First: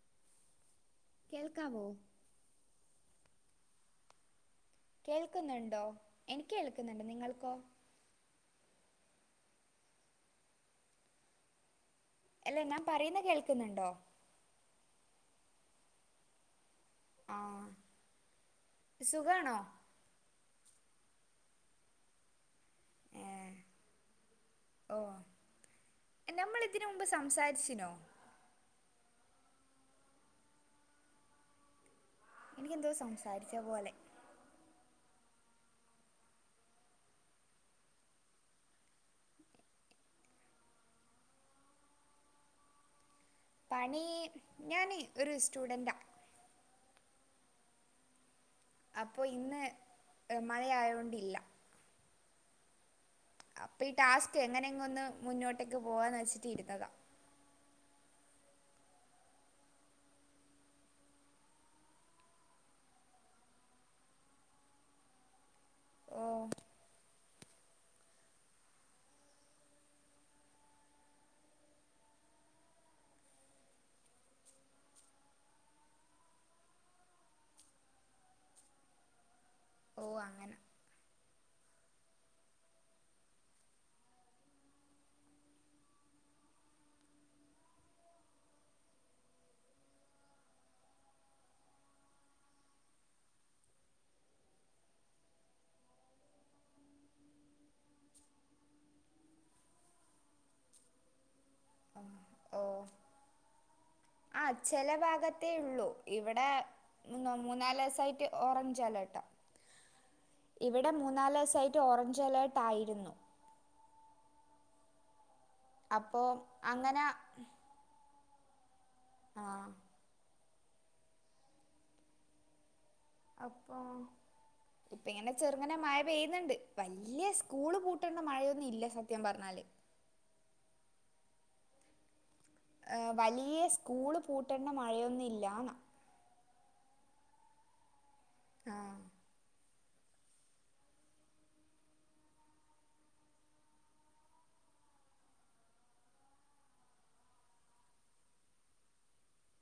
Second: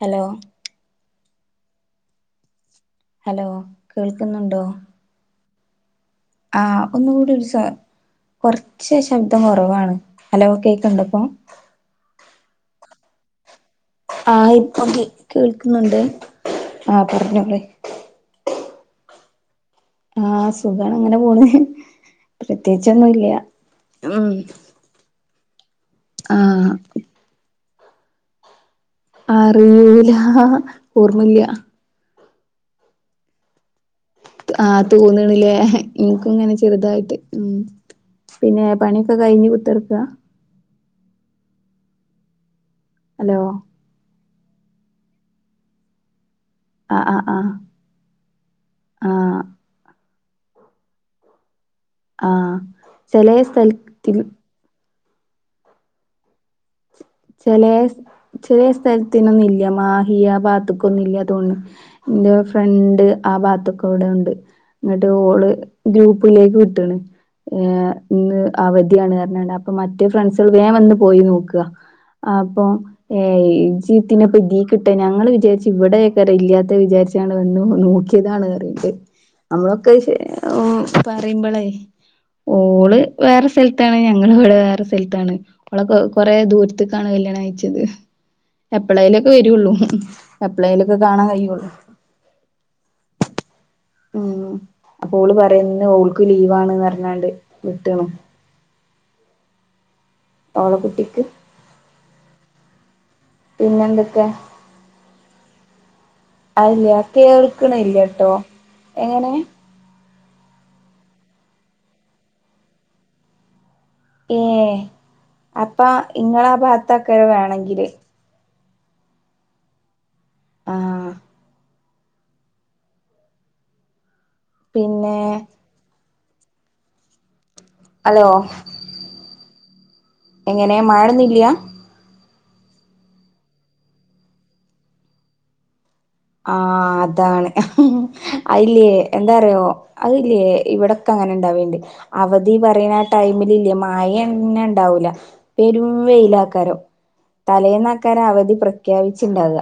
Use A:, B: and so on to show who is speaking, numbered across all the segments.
A: Hello
B: കേൾക്കാമോ
A: hello കേൾക്ക്ന്നുണ്ടോ
B: കേൾക്കുന്ന്ണ്ടോ എനിക്ക് കേൾക്ക്ന്ന്ണ്ട് നിങ്ങൾക്കോ
A: കൊറ്ച്ച് ശബ്ദം കൊറവാണ്. ഹലോ കേക്ക്ണ്ടോ ഇപ്പോ
B: അല്ലെ ന്നാ പറയുന്നെ കേൾക്ക്ന്ന്ണ്ടോ
A: ആഹ് ഇപ്പം കേൾക്കുന്നുണ്ട് ആഹ് പറഞ്ഞോളി
B: ആഹ് സുഖാണോ
A: ആഹ് സുഖാണ് അങ്ങനെ പോണ്. പ്രത്യേയിച്ചൊന്നുല്ല ഉം
B: ഓഹ് നമ്മൾ
A: ആഹ്
B: ഇതിന് മുമ്പ് സംസാരിച്ചീന്നോ
A: അറീലാ ഓർമ്മല്ല
B: എനിക്കെന്തോ സംസാരിച്ച പോലെ
A: ആഹ് തോന്ന്ണ്ല്ലേ ഇൻക്കും ഇങ്ങനെ ചെറ്തായിട്ട് ഉം പിന്നെ പണിയൊക്കെ കഴിഞ്ഞ് കുത്തർക്ക ഹലോ
B: പണീ ഞാൻ ഒരു സ്റ്റുഡൻ്റാ
A: അഹ് അഹ് ആഹ്
B: അപ്പൊ
A: ആഹ്
B: ഇന്ന് മഴ ആയോണ്ടില്ല
A: ആഹ് ചെലേ
B: അപ്പൊ ഇ
A: സ്ഥലത്തിൽ
B: ടാസ്ക് എങ്ങനെ ങ്ങൊന്ന് മുന്നോട്ടേക്ക് പോവാന്ന് വെച്ചിട്ട് ഇരുന്നതാ
A: ചെലേ ചെലേ സ്ഥലത്തിനൊന്നു ഇല്ല. മാഹിയ ഭാത്ത്ക്കൊന്നു ഇല്ല തോന്ന്ണ് ഇന്റെ ഫ്രണ്ട് ആഹ് ഭാത്ത്ക്കോട്യെ ഇണ്ട്. ഇങ്ങട്ട് ഓള്
B: ഓ
A: ഗ്രൂപ്പിലേക്ക് വിട്ട്ണ് എഹ് ഇന്ന് അവധിയാണ് അറ്ണാണ്ട്. അപ്പൊ മറ്റേ ഫ്രണ്ട്സുകള് വേം വന്ന് പോയി നോക്ക്. ഇത ആപ്പൊ ഏഹ് ഇജീത്തിനാപ്പൊ ഇതീ കിട്ടെ ഞങ്ങള് വിചാരിച്ചു ഇവിടെക്കാര ഇല്ലാത്തെ വിചാരിച്ച ക്കാണ്ട് വന്നു നോക്കിയതാണ് അറിണ്ട്. നമ്മളൊക്കെ
B: ഓ
A: ഇസെ
B: അങ്ങനെ
A: [unintelligible] പറീമ്പളേ ഓള് വേറെ സ്ഥലത്താണ്. ഞങ്ങള് ഇവടെ വേറെ സൽത്താണ് ഓളൊക്കെ കൊറേ ദൂര്ത്ത്ക്കാണ് കല്യാണം കയ്ച്ചെത് എപ്പളേയ്‌ലെക്കെ വെരൊള്ളൂ. എപ്പളേലൊക്കെ കാണാൻ കഴിയുള്ളൂ ഉം അപ്പോ ഓള് പറയ. ഇന്ന് ഓൾക്ക് ലീവാണ് അർ ന്നാണ്ട് വിട്ട്ണ് ഓള കുട്ടിക്ക്
B: ആഹ് ഓഹ്
A: പിന്നെ എന്തൊക്കെ
B: അചെലവാകത്തേ യുള്ളൂ ഇവടെ
A: അതില്ല
B: നുമൂന്നാലവസായിട്ട്
A: കേൾക്കണില്ലട്ടോ
B: ഓറഞ്ചേലേട്ട
A: എങ്ങനെ
B: ഇവിടെ മൂന്നാല് വ്സായിട്ട് ഓറഞ്ചെലേട്ട് ആയിരുന്നു
A: ഏഹ് അപ്പൊ
B: അപ്പോ
A: ഇങ്ങളാ
B: അങ്ങനെ
A: ഭാഗത്തെക്കര വേണെങ്കില്
B: ആഹ്
A: ആഹ്
B: അപ്പം. ഇപ്പ
A: പിന്നെ
B: ഇങ്ങനെ ചെറുങ്ങനെ മഴ പെയ്യ്ന്ന്ണ്ട് വല്യസ് കൂള് പൂട്ടെണ്ട
A: ഹലോ
B: മഴയൊന്നില്ല സത്യം പറ്ഞ്ഞാല്
A: എങ്ങനെ മഴാ ട്ന്നില്ല
B: ഏഹ് വലിയ സ്കൂള് പൂട്ടേണ്ട മഴയൊന്നില്ലാന്ന്
A: ആഹ് അതാണ് അ ഹ്
B: ആ
A: ഇല്ലേ എന്താറ്യാെ അഹ് ഇല്ലേ ഇവിടെ ഒക്കെ അങ്ങനെ ഇണ്ടാവെൽണ്ട്. അവധി പറയ്ണത് ആ ടൈമില് ഇല്ലേ മയെ ന്നെ ഇണ്ടാവൂല പെരും വെയിലാക്കാരം തലേന്നാക്കാര അവധി പ്രഖ്യാപിച്ചിണ്ടാവ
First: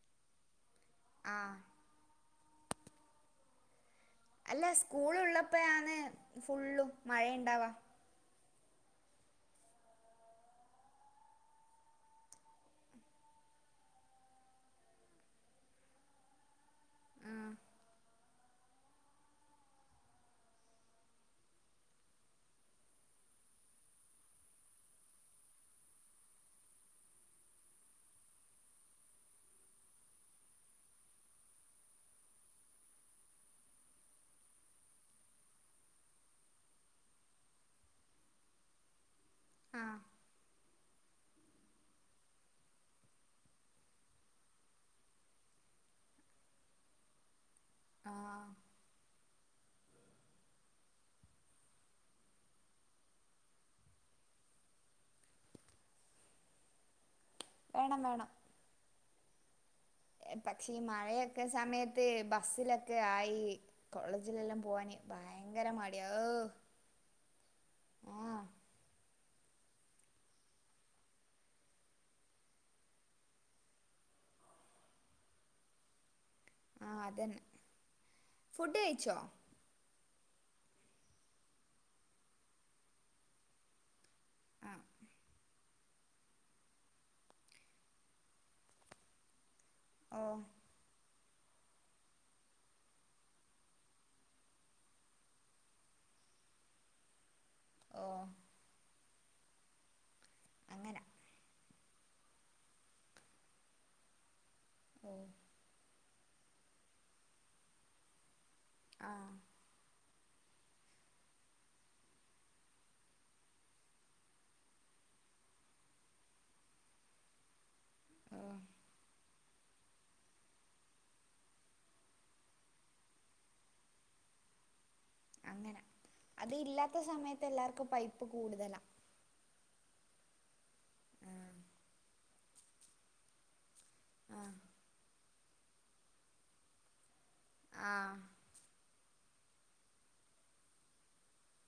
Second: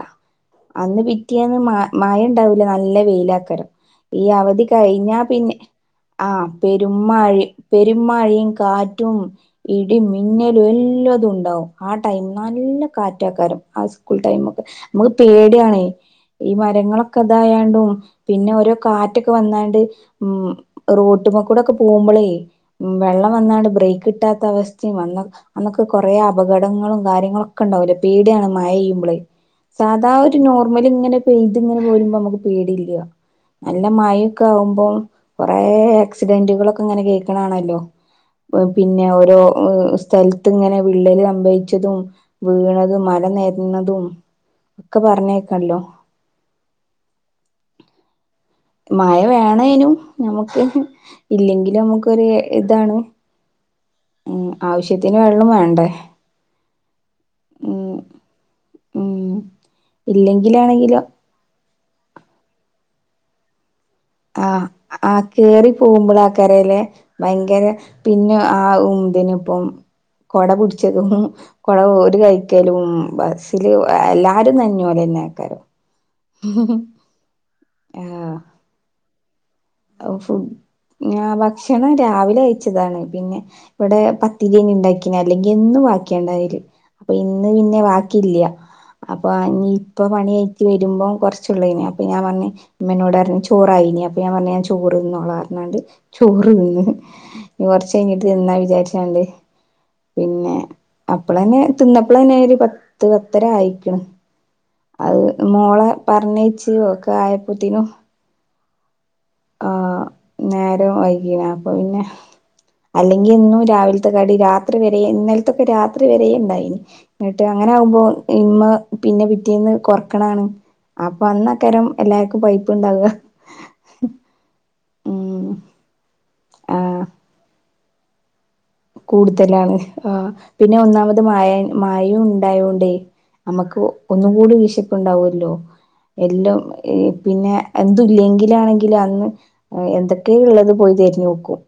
A: അന്ന് പി
B: ആ
A: റ്റിയേന്ന് മാ മയണ്ടാവൂല നല്ല വെയ്ലായ്ക്കാരം ഈ അവധി
B: അല്ല സ്കൂള്
A: കഴിഞ്ഞാ പിന്നെ
B: ഉള്ളപ്പോഴാണ്
A: ആഹ്
B: ഫുള്ളും മഴ
A: പെരുമഴെ
B: ഉണ്ടാവാ
A: പെരു മഴേം കാറ്റും ഇടി മിന്നലും എല്ലതുണ്ടാവും ആ ടൈം നല്ല കാറ്റക്കാരും ആ സ്കൂൾ ടൈമൊക്കെ നമ്ക്ക് പേടിയാണേ ഈ മരങ്ങളൊക്കെ
B: ആ
A: ദായോണ്ടും പിന്നെ ഓരോ കാറ്റൊക്കെ വന്നാണ്ട് ഉം റോട്ട്മ്മേക്കൂടൊക്കെ പോകുമ്പളേ ഉം വെള്ളം വന്നാണ്ട് ബ്രേയ്ക്കിട്ടാത്ത അവസ്ഥിം വന്ന അന്നൊക്കെ കൊറേ അപകടങ്ങളും കാര്യങ്ങളു ഒക്കെ ഉണ്ടാവൂലെ പേടിയാണ് മഴ പെയ്യുമ്പളേ സാധാ ഒരു നോർമലിങ്ങനെ പെയ്തിങ്ങനെ പോരുമ്പോ നമക്ക് പേടില്ല നല്ല മഴൊക്കാകുമ്പോം കൊറെ ആക്സിഡന്റുകളൊക്കെ ങ്ങനെ കേൾക്കണതാണല്ലോ പിന്നെ ഓരോ
B: ആ
A: സ്ഥലത്ത് ഇങ്ങനെ വിള്ളല് സംഭവി ച്ചതും വീണതും മല നെരന്നതും ഒക്കെ പറഞ്ഞേട്ടല്ലോ
B: ആഹ്
A: മഴ വേണേനും നമുക്ക് ഇല്ലെങ്കിലും മ്ക്കൊരിതാണ് ഉം ആവശ്യത്തിന് വെള്ളം വേണ്ടെ ഉം
B: വേണം വേണം
A: ഉം ഇല്ലെങ്കിലാണെങ്കിലോ
B: ക്കെ സമയത്ത് ബസ്സിലൊക്കെ ആയി കോളേജിലെല്ലാം
A: ആഹ്
B: പോവാന്
A: ആഹ്
B: ഭയങ്കര
A: കേറി
B: മടിയാ ഓ
A: പോകുമ്പളാ കരേലെ ഭയങ്കര പിന്നെ
B: ആഹ്
A: ആ ഉം തിനിപ്പം കൊടപടിച്ചതും കൊട ഒരു കയ്ക്കലും ബസ്സില് എല്ലാരും നനഞ്ഞോലെന്നെയ്ക്കാരം
B: ആഹ് അതന്നെ. ഫുഡ് കയ്ച്ചോ
A: ആഹ് ഫു ഭക്ഷണം രാവിലെ കയിച്ചതാണ് പിന്നെ ഇവടെ
B: ആഹ്
A: പത്തിരൈനിണ്ടാക്കിന അല്ലെങ്കി എന്നും ക്കണ്ടായേല് അപ്പൊ ഇന്ന് പിന്നെ ബാക്കില്ല്യാ അപ്പൊ ഇനിപ്പോ
B: ഓ
A: പണി വരുമ്പോം കൊറച്ചുള്ളയേന് അപ്പൊ ഞാൻ പറഞ് ഉമ്മ എന്നോട് പറഞ്ഞ് ചോറായിനി അപ്പൊ ഞാൻ പറഞ്ഞ് ഞാൻ ചോ ചോറ് തിന്നോളാന്ന്ണ്ട് ചോറ്. [unintelligible] കൊറച്ച്
B: ഓ
A: കഴിഞ്ഞിട്ട് തിന്നാ വിചാരിച്ചണ്ട്. പിന്നെ,
B: അങ്ങനെ.
A: അപ്പളന്നെ തിന്നപ്പോളന്നെ ഒരു പത്ത് പത്തര ആയിക്കണ്
B: ഓ
A: അത് മോളെ പറഞ്ഞേച്ച് ഒക്കെ ആയപ്പത്തീനും
B: ആഹ്.
A: ആഹ് നേരം വൈകീണ് അപ്പൊ പിന്നെ, അല്ലെങ്കിൽ എന്നും രാവിലത്തെ കടി രാത്രി വരെ ഇന്നലത്തൊക്കെ രാത്രി വരെ ഇണ്ടായിന്. എന്നട്ട് അങ്ങനാകുമ്പോ
B: ഓ
A: ഇമ്മ പിന്നെ പിറ്റേന്ന് കൊർ ക്കണാണ് അപ്പൊ അന്നക്കരം എല്ലാർക്കും പൈപ്പ് ഉണ്ടാവുക. ഉം
B: അങ്ങനെ. അത്
A: ആഹ്
B: ഇല്ലാത്ത സമയത്ത് എല്ലാർക്കും പൈപ്പ് കൂടുതലാ.
A: കൂടുതലാണ് ആഹ് പിന്നെ ഒന്നാമത് മയ
B: ആഹ്
A: മയയും ഉണ്ടായോണ്ടേ. നമ്മക്ക് ഒന്നും കൂടി
B: ആഹ്
A: വിശപ്പ്ണ്ടാവല്ലോ എല്ലൊ ഈ പിന്നെ
B: ആഹ്
A: എന്തുല്ലെങ്കിലാണെ ങ്കിലന്ന് എന്തൊക്കെയാ ഉള്ളത് പോയി തിരഞ്ഞ് നോക്കും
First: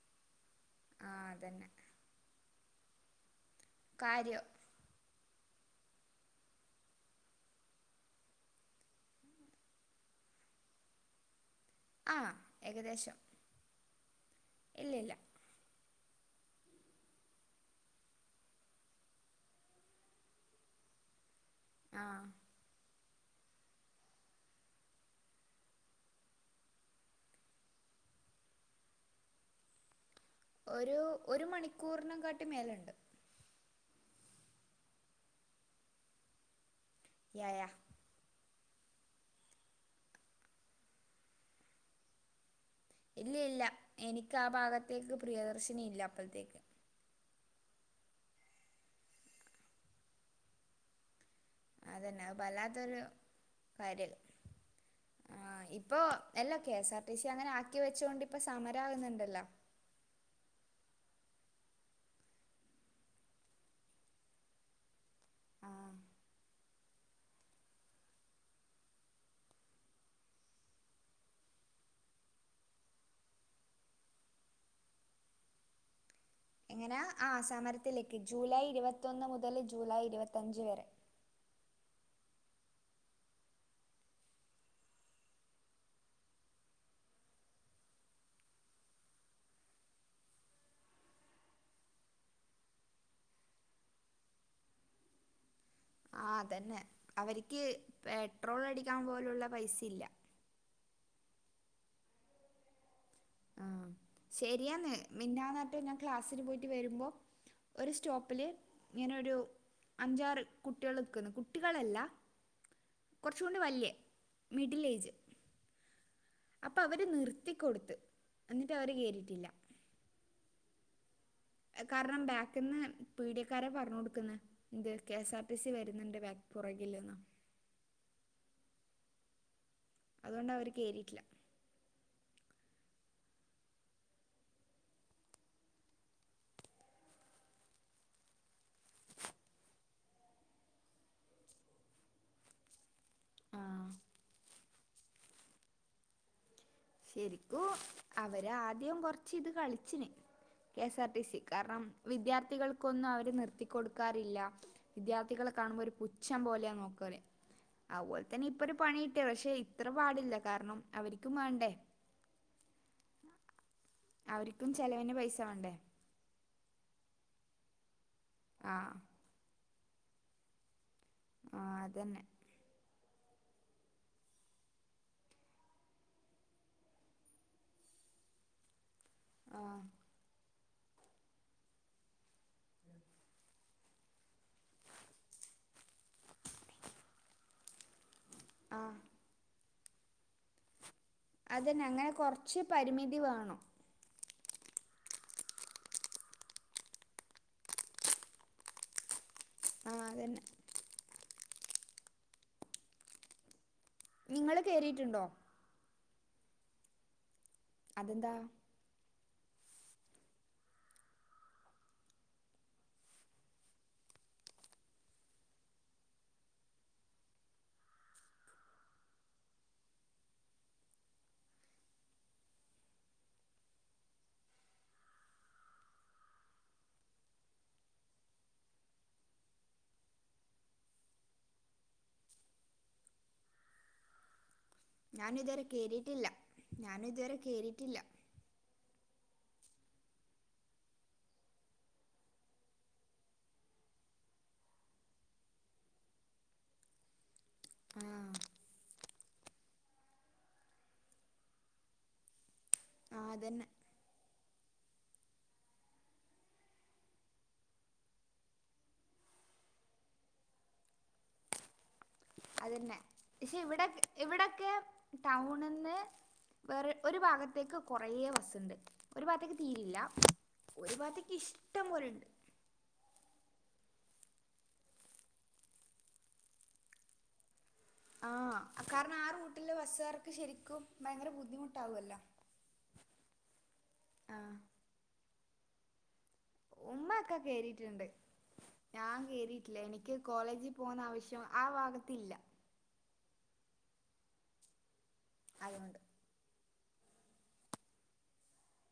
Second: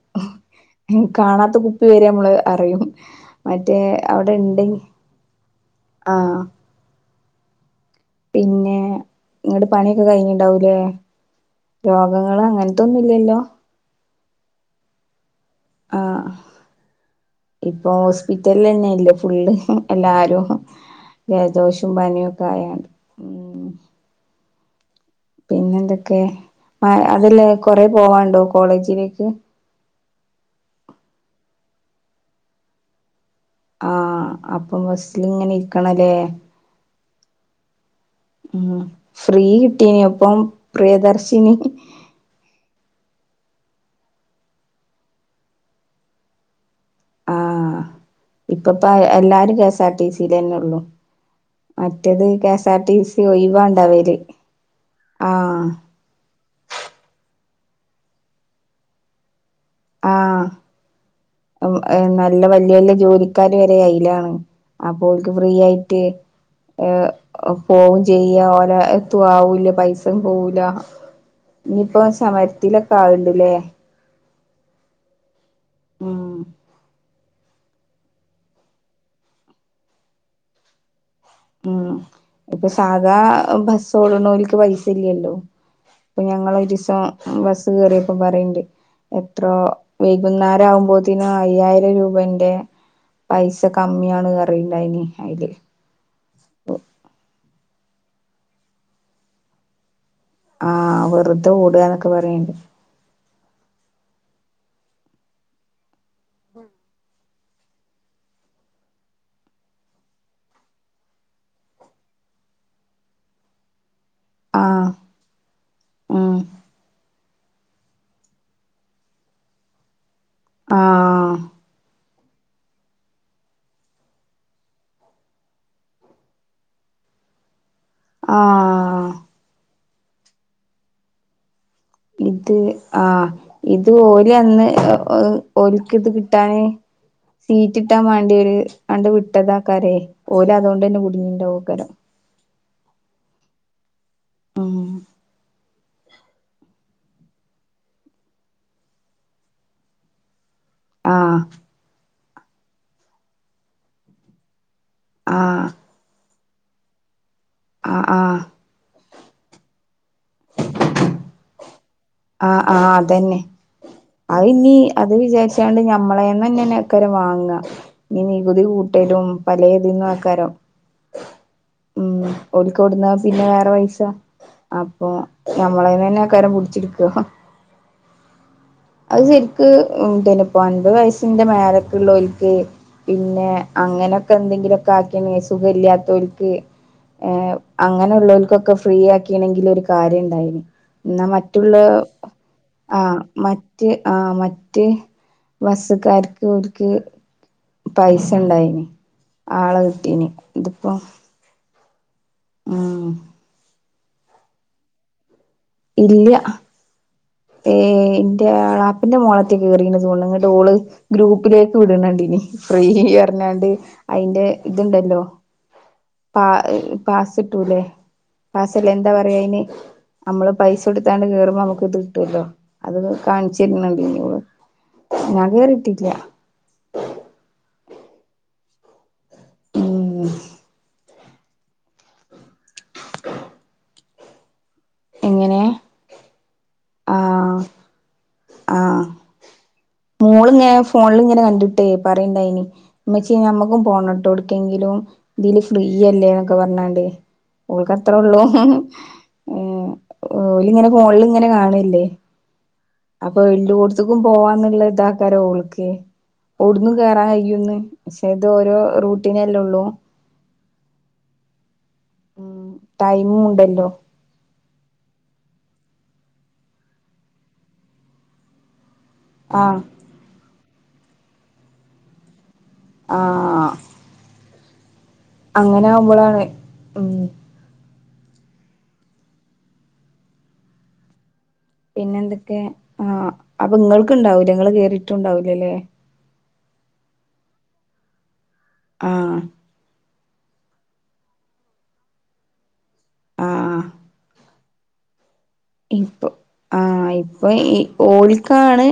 B: ആഹ്
A: കാണാത്ത
B: അതന്നെ
A: കു [unintelligible] മ്മള് അറിയും മറ്റേ അവിടെ
B: കാര്യം
A: ഉണ്ട് ആഹ് പിന്നെ ഇങ്ങടെ പണിയൊക്കെ കഴിഞ്ഞിണ്ടാവൂലേ?
B: ആഹ്
A: രോഗങ്ങള് അങ്ങനത്തൊന്നുല്ലല്ലോ?
B: ഇല്ല ഇല്ല.
A: ആഹ്. ഇപ്പൊ ഹോസ്പിറ്റലന്നെ ഇല്ലെ ഫുള്ള് എല്ലാരും. ജലദോഷവും
B: ആഹ്
A: പനിയൊക്കെ ആയാണ്ട് മ്. പിന്നെ എന്തൊക്കെ അതല്ല കൊറെ പോവാനുണ്ടോ കോളേജിലേക്ക്?
B: ഒരു ഒരു മണിക്കൂറിനെകാട്ടി മേലണ്ട്.
A: ആഹ് അപ്പൊ ബസ്സിൽ ഇങ്ങനെ ഇരിക്കണല്ലേ?
B: യായ.
A: ഉം ഫ്രീ കിട്ടീൻ അപ്പൊ പ്രിയദർശിനി.
B: ഇല്ല ഇല്ല എനിക്ക് ആ ഭാഗത്തേക്ക് പ്രിയദർശിനി ഇല്ല അപ്പഴ്ത്തേക്ക്.
A: ആഹ് ഇപ്പപ്പ എല്ലാരും K S R T C ലന്നെ ഉള്ളു.
B: അതന്നെ
A: മറ്റേത്
B: അത്
A: കെ എസ് ആർ ടി
B: വല്ലാത്തൊരു
A: സി ഒയിവാണ്ടാവല് ആഹ്.
B: അപ്പൊ എല്ലാ കെഎസ് ആർ ടി സി അങ്ങനെ ആക്കി വെച്ചൊണ്ട് ഇപ്പ സമരാകുന്നുണ്ടല്ലോ?
A: ആഹ് നല്ല വല്യ വല്യ ജോലിക്കാര് വരെ അയ്ലാണ്. അപ്പോ ഓൽക്ക് ഫ്രീ
B: ആ
A: ആയിട്ട് ഏഹ് പോകും ചെയ്യാ ഓല എത്തു ആവൂല പൈസയും പോവൂല. ഇനിയിപ്പൊ സമരത്തിലൊക്കെ ആവണ്ടല്ലേ? മ്.
B: എങ്ങനെ ആഹ് സമരത്തിലേക്ക് ജൂലൈ ഇരുപത്തൊന്ന് മുതൽ ജൂലൈ ഇരുപത്തയഞ്ച് വരെ.
A: ഉം ഇപ്പൊ സാധാ ബസ്സോടണോൽക്ക് പൈസ ഇല്ലല്ലോ? അപ്പൊ ഞങ്ങള ഒരിസം ബസ്സ് കേറിയപ്പോ പറയണ്ട്. എത്രോ വൈകുന്നേരം ആകുമ്പോത്തിനും അയ്യായിരം രൂപന്റെ. പൈസ കമ്മിയാണ് പറിയിണ്ടായിനി അയില്.
B: ആഹ് അതന്നെ അവർക്ക് പെട്രോൾ അടിക്കാൻ പോലുള്ള പൈസ ഇല്ല.
A: ആഹ് വെറുതെ ഓടുകാന്നൊക്കെ പറയണ്ട്.
B: ആഹ് ശരിയന്ന് മിഞ്ഞാന്നാറ്റം ഞാൻ ക്ലാസ്സിൽ പോയിട്ട് വരുമ്പോ ഒരു സ്റ്റോപ്പില് ഇങ്ങനൊരു അഞ്ചാറ് കുട്ടികൾ നിക്കുന്ന് കുട്ടികളല്ല കുറച്ച കൊണ്ട് വല്യേ മിഡിൽ ഏജ്
A: ആഹ്.
B: അപ്പൊ അവര് നിർത്തിക്കൊടുത്ത് എന്നിട്ട് അവര് കേറിട്ടില്ല.
A: ആഹ്
B: കാരണം ബാക്കിന്ന് പീഡിയക്കാരൻ പറഞ്ഞു കൊടുക്കുന്. എന്ത് K S R T C വരുന്നുണ്ട് വേറെ പുറകില്ന്ന്
A: ആഹ്
B: അതുകൊണ്ട് അവർ കേറിട്ടില്ല.
A: ഇത് ആ ഇത് ഓല് അന്ന് ഓൽക്ക് ഇത് കിട്ടാന്. സീറ്റ് കിട്ടാൻ വാണ്ടി അങ്ങട്ട് വിട്ടതാ ആക്കാരെയ് ഓല് അതുകൊണ്ടെന്നെ കുടുങ്ങിണ്ടക്കാരോ?
B: ആഹ്
A: ഉം
B: ശെരിക്കും അവര് ആദ്യം കൊറച്ച് ഇത് കളിച്ചിനി. കെ എസ് ആർ ടി
A: ആഹ്
B: സി കാരണം വിദ്യാർത്ഥികൾക്കൊന്നും അവര് നിർത്തി കൊടുക്കാറില്ല. വിദ്യാർത്ഥികളെ
A: ആഹ്
B: കാണുമ്പോ ഒരു പുച്ഛം പോലെയ നോക്ക അവർ
A: ആഹ്
B: അതുപോലെ
A: ആഹ്
B: തന്നെ ഇപ്പൊ ഒരു പണി കിട്ടിയതാ പക്ഷെ ഇത്ര പാടില്ല കാരണം അവർക്കും വേണ്ടേ?
A: ആഹ് ആഹ് അതന്നെ അത്
B: അവര്ക്കും
A: ഇനി
B: ചെലവിന്
A: അത്
B: പൈസ വേണ്ടേ
A: വിചാരിച്ചണ്ട് ഞ നമ്മളെ നെന്നെ ആക്കാരും വാങ്ങ ഇനി നികുതി
B: ആഹ്
A: കൂട്ടലും പലേതിന്നും ആക്കാരും.
B: ആഹ് അതന്നെ.
A: ഒല്ക്കോടുന്ന പിന്നെ വേറെ പൈസ അപ്പൊ ഞമ്മളെന്ന് തന്നെ ആക്കാരം പിടിച്ചി. അത് ശെരിക്ക്.
B: ആഹ്
A: അൻപത് വയസിന്റെ മേലക്ക് ള്ളോ ൽക്ക് പിന്നെ അങ്ങനെയൊക്കെ എന്തെ ഇതിലൊക്കെ ആർക്കെങ്കിലും സുഖല്ലാത്തോൽക്ക് ഏ അങ്ങനെളോല്ക്കൊക്കെ ഫ്രീ
B: ആഹ്
A: ആക്കി കിട്ടിനെങ്കിൽ ഒരു കാര്യം ഇണ്ടായിനി എന്നാ മറ്റുള്ള
B: അതന്നെ അങ്ങനെ കൊറച്ച്
A: ആ
B: പരിമിതി വേണം
A: മറ്റ് ആ മറ്റ് ബസ്ക്കാർക്ക് ഒര്ക്ക്. പൈസ ഇണ്ടായിന് ആളെ
B: ആഹ്
A: കിട്ടീന്
B: അതന്നെ
A: ഇതിപ്പോ. ഉം
B: നിങ്ങള് കേറിയിണ്ടോ?
A: ഇല്ല ഏഹ്
B: അതെന്താ
A: ഇന്റെ ന്റെ മോളത്തെ കേറിന്നു തോന്ന്ണു ഇങ്ങട്ട് ഓള് ഗ്രൂപ്പിലേക്ക് വിടണണ്ടിനി ഫ്രീ പറഞ്ഞാണ്ട്. അയിന്റെ ഇതുണ്ടല്ലോ. പ പാസിട്ടുല്ലെ പാസല്ല എന്താ പറയാ അയിന്. നമ്മള് പൈസ കൊടുത്താണ്ട് കേറുമ്പോ നമുക്ക് ഇത് കിട്ടുല്ലോ അത് കാണിച്ചരുന്നുണ്ട് ഓള്. ഞാൻ കേറിട്ടില്ല. ഉം എങ്ങനെ
B: ഞാനിതുവരെ കേറിട്ടില്ല ഞാനിതുവരെ
A: ആഹ്
B: കേറിട്ടില്ല.
A: ആഹ് മോള് ഇങ്ങനെ ഫോണിൽ ഇങ്ങനെ കണ്ടിട്ടേ പറയ്ണ്ടായിനി. മ്മച്ചി നമ്മുക്കും പോണട്ടോ എവുടുക്കെങ്കിലും ഇതില് ഫ്രീയല്ലേ എന്നൊക്കെ പറഞ്ഞാണ്ട്. ഓൽക്ക് അത്രേ
B: ആഹ്
A: ഉള്ളൂ ഓല് ഇങ്ങനെ ഫോണിൽ ഇങ്ങനെ കാണൂല്ലേ
B: ആഹ്
A: അപ്പൊ
B: അതന്നെ
A: എല്ലോടുത്ത്ക്കും പോവാന്നുള്ള ഇതാക്കാരോ ഓൾക്ക്. ഒടുന്നു കേറാൻ കയ്യുംന്ന് പക്ഷേ ഇത് ഓരോ റൂട്ടിനല്ലേ ഉള്ളൂ ഉം
B: അതന്നെ
A: ടൈമും
B: പക്ഷെ ഇവിടെ
A: ഉണ്ടല്ലോ
B: ഇവിടൊക്കെ ടൗണിന്ന് വേറെ ഒരു ഭാഗത്തേക്ക് കുറേ ബസ്സുണ്ട് ഒരു ഭാഗത്തേയ്ക്ക്
A: ആഹ്
B: തീരില്ല ഒരു ഭാഗത്തേക്ക് ഇഷ്ടം പോലെ ഇണ്ട്.
A: ആഹ് അങ്ങനെ ആകുമ്പളാണ് ഉം
B: ആഹ് കാരണം ആ റൂട്ടിലെ ബസ്സുകാർക്ക് ശരിക്കും ഭയങ്കര ബുദ്ധിമുട്
A: പിന്നെ എന്തൊക്കെ ആ അപ്പൊ നിങ്ങൾക്ക്ണ്ടാവൂലെ
B: ആഹ്
A: ഇങ്ങള് കേറിട്ടുണ്ടാവൂല്ലല്ലേ
B: ഉമ്മ ഒക്കെ കേറിട്ടുണ്ട് ഞാൻ
A: ആഹ്
B: കേറിട്ടില്ല എനിക്ക് കോളേജിൽ പോകുന്ന ആവശ്യം ആ ഭാഗത്തില്ല.
A: ആഹ് ആഹ്
B: അതുകൊണ്ട്
A: ഇപ്പൊ ആഹ് ഇപ്പൊ ഈ ഓലിക്കാണ്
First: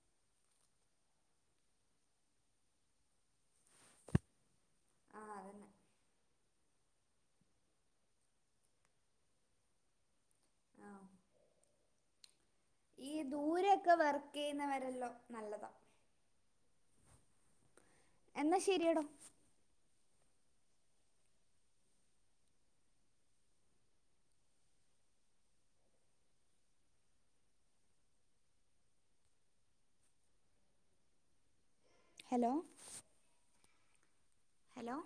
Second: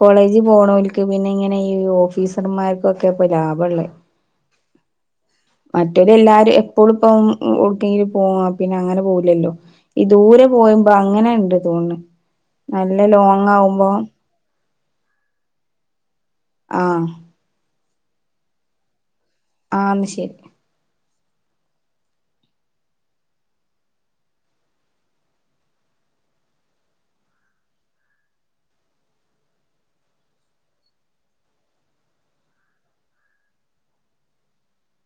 A: കോളേജ് പോണോൽക്ക് പിന്നെ ഇങ്ങനെ ഈ ഓഫീസർമാർക്കൊക്കേ ഇപ്പൊ ലാഭള്ളേ
B: ആഹ് അതന്നെ
A: മറ്റോരു എല്ലാരും എപ്പോളും ഇപ്പം ഊട്ടില് [unintelligible] പിന്നെ അങ്ങനെ പോവുല്ലല്ലോ ഈ ദൂരെ പോയ്പോ
B: ആഹ്
A: അങ്ങനെണ്ട് തോന്ന്ണ് നല്ല
B: ഈ
A: ലോങ് ആവുമ്പോ
B: ദൂരൊക്കെ വർക്കെയ്യുന്നവരല്ലോ നല്ലതാ.
A: ആഹ്
B: എന്നാ ശെരിയടോ
A: ആ എന്നാ ശെരി
B: ഹലോ ഹലോ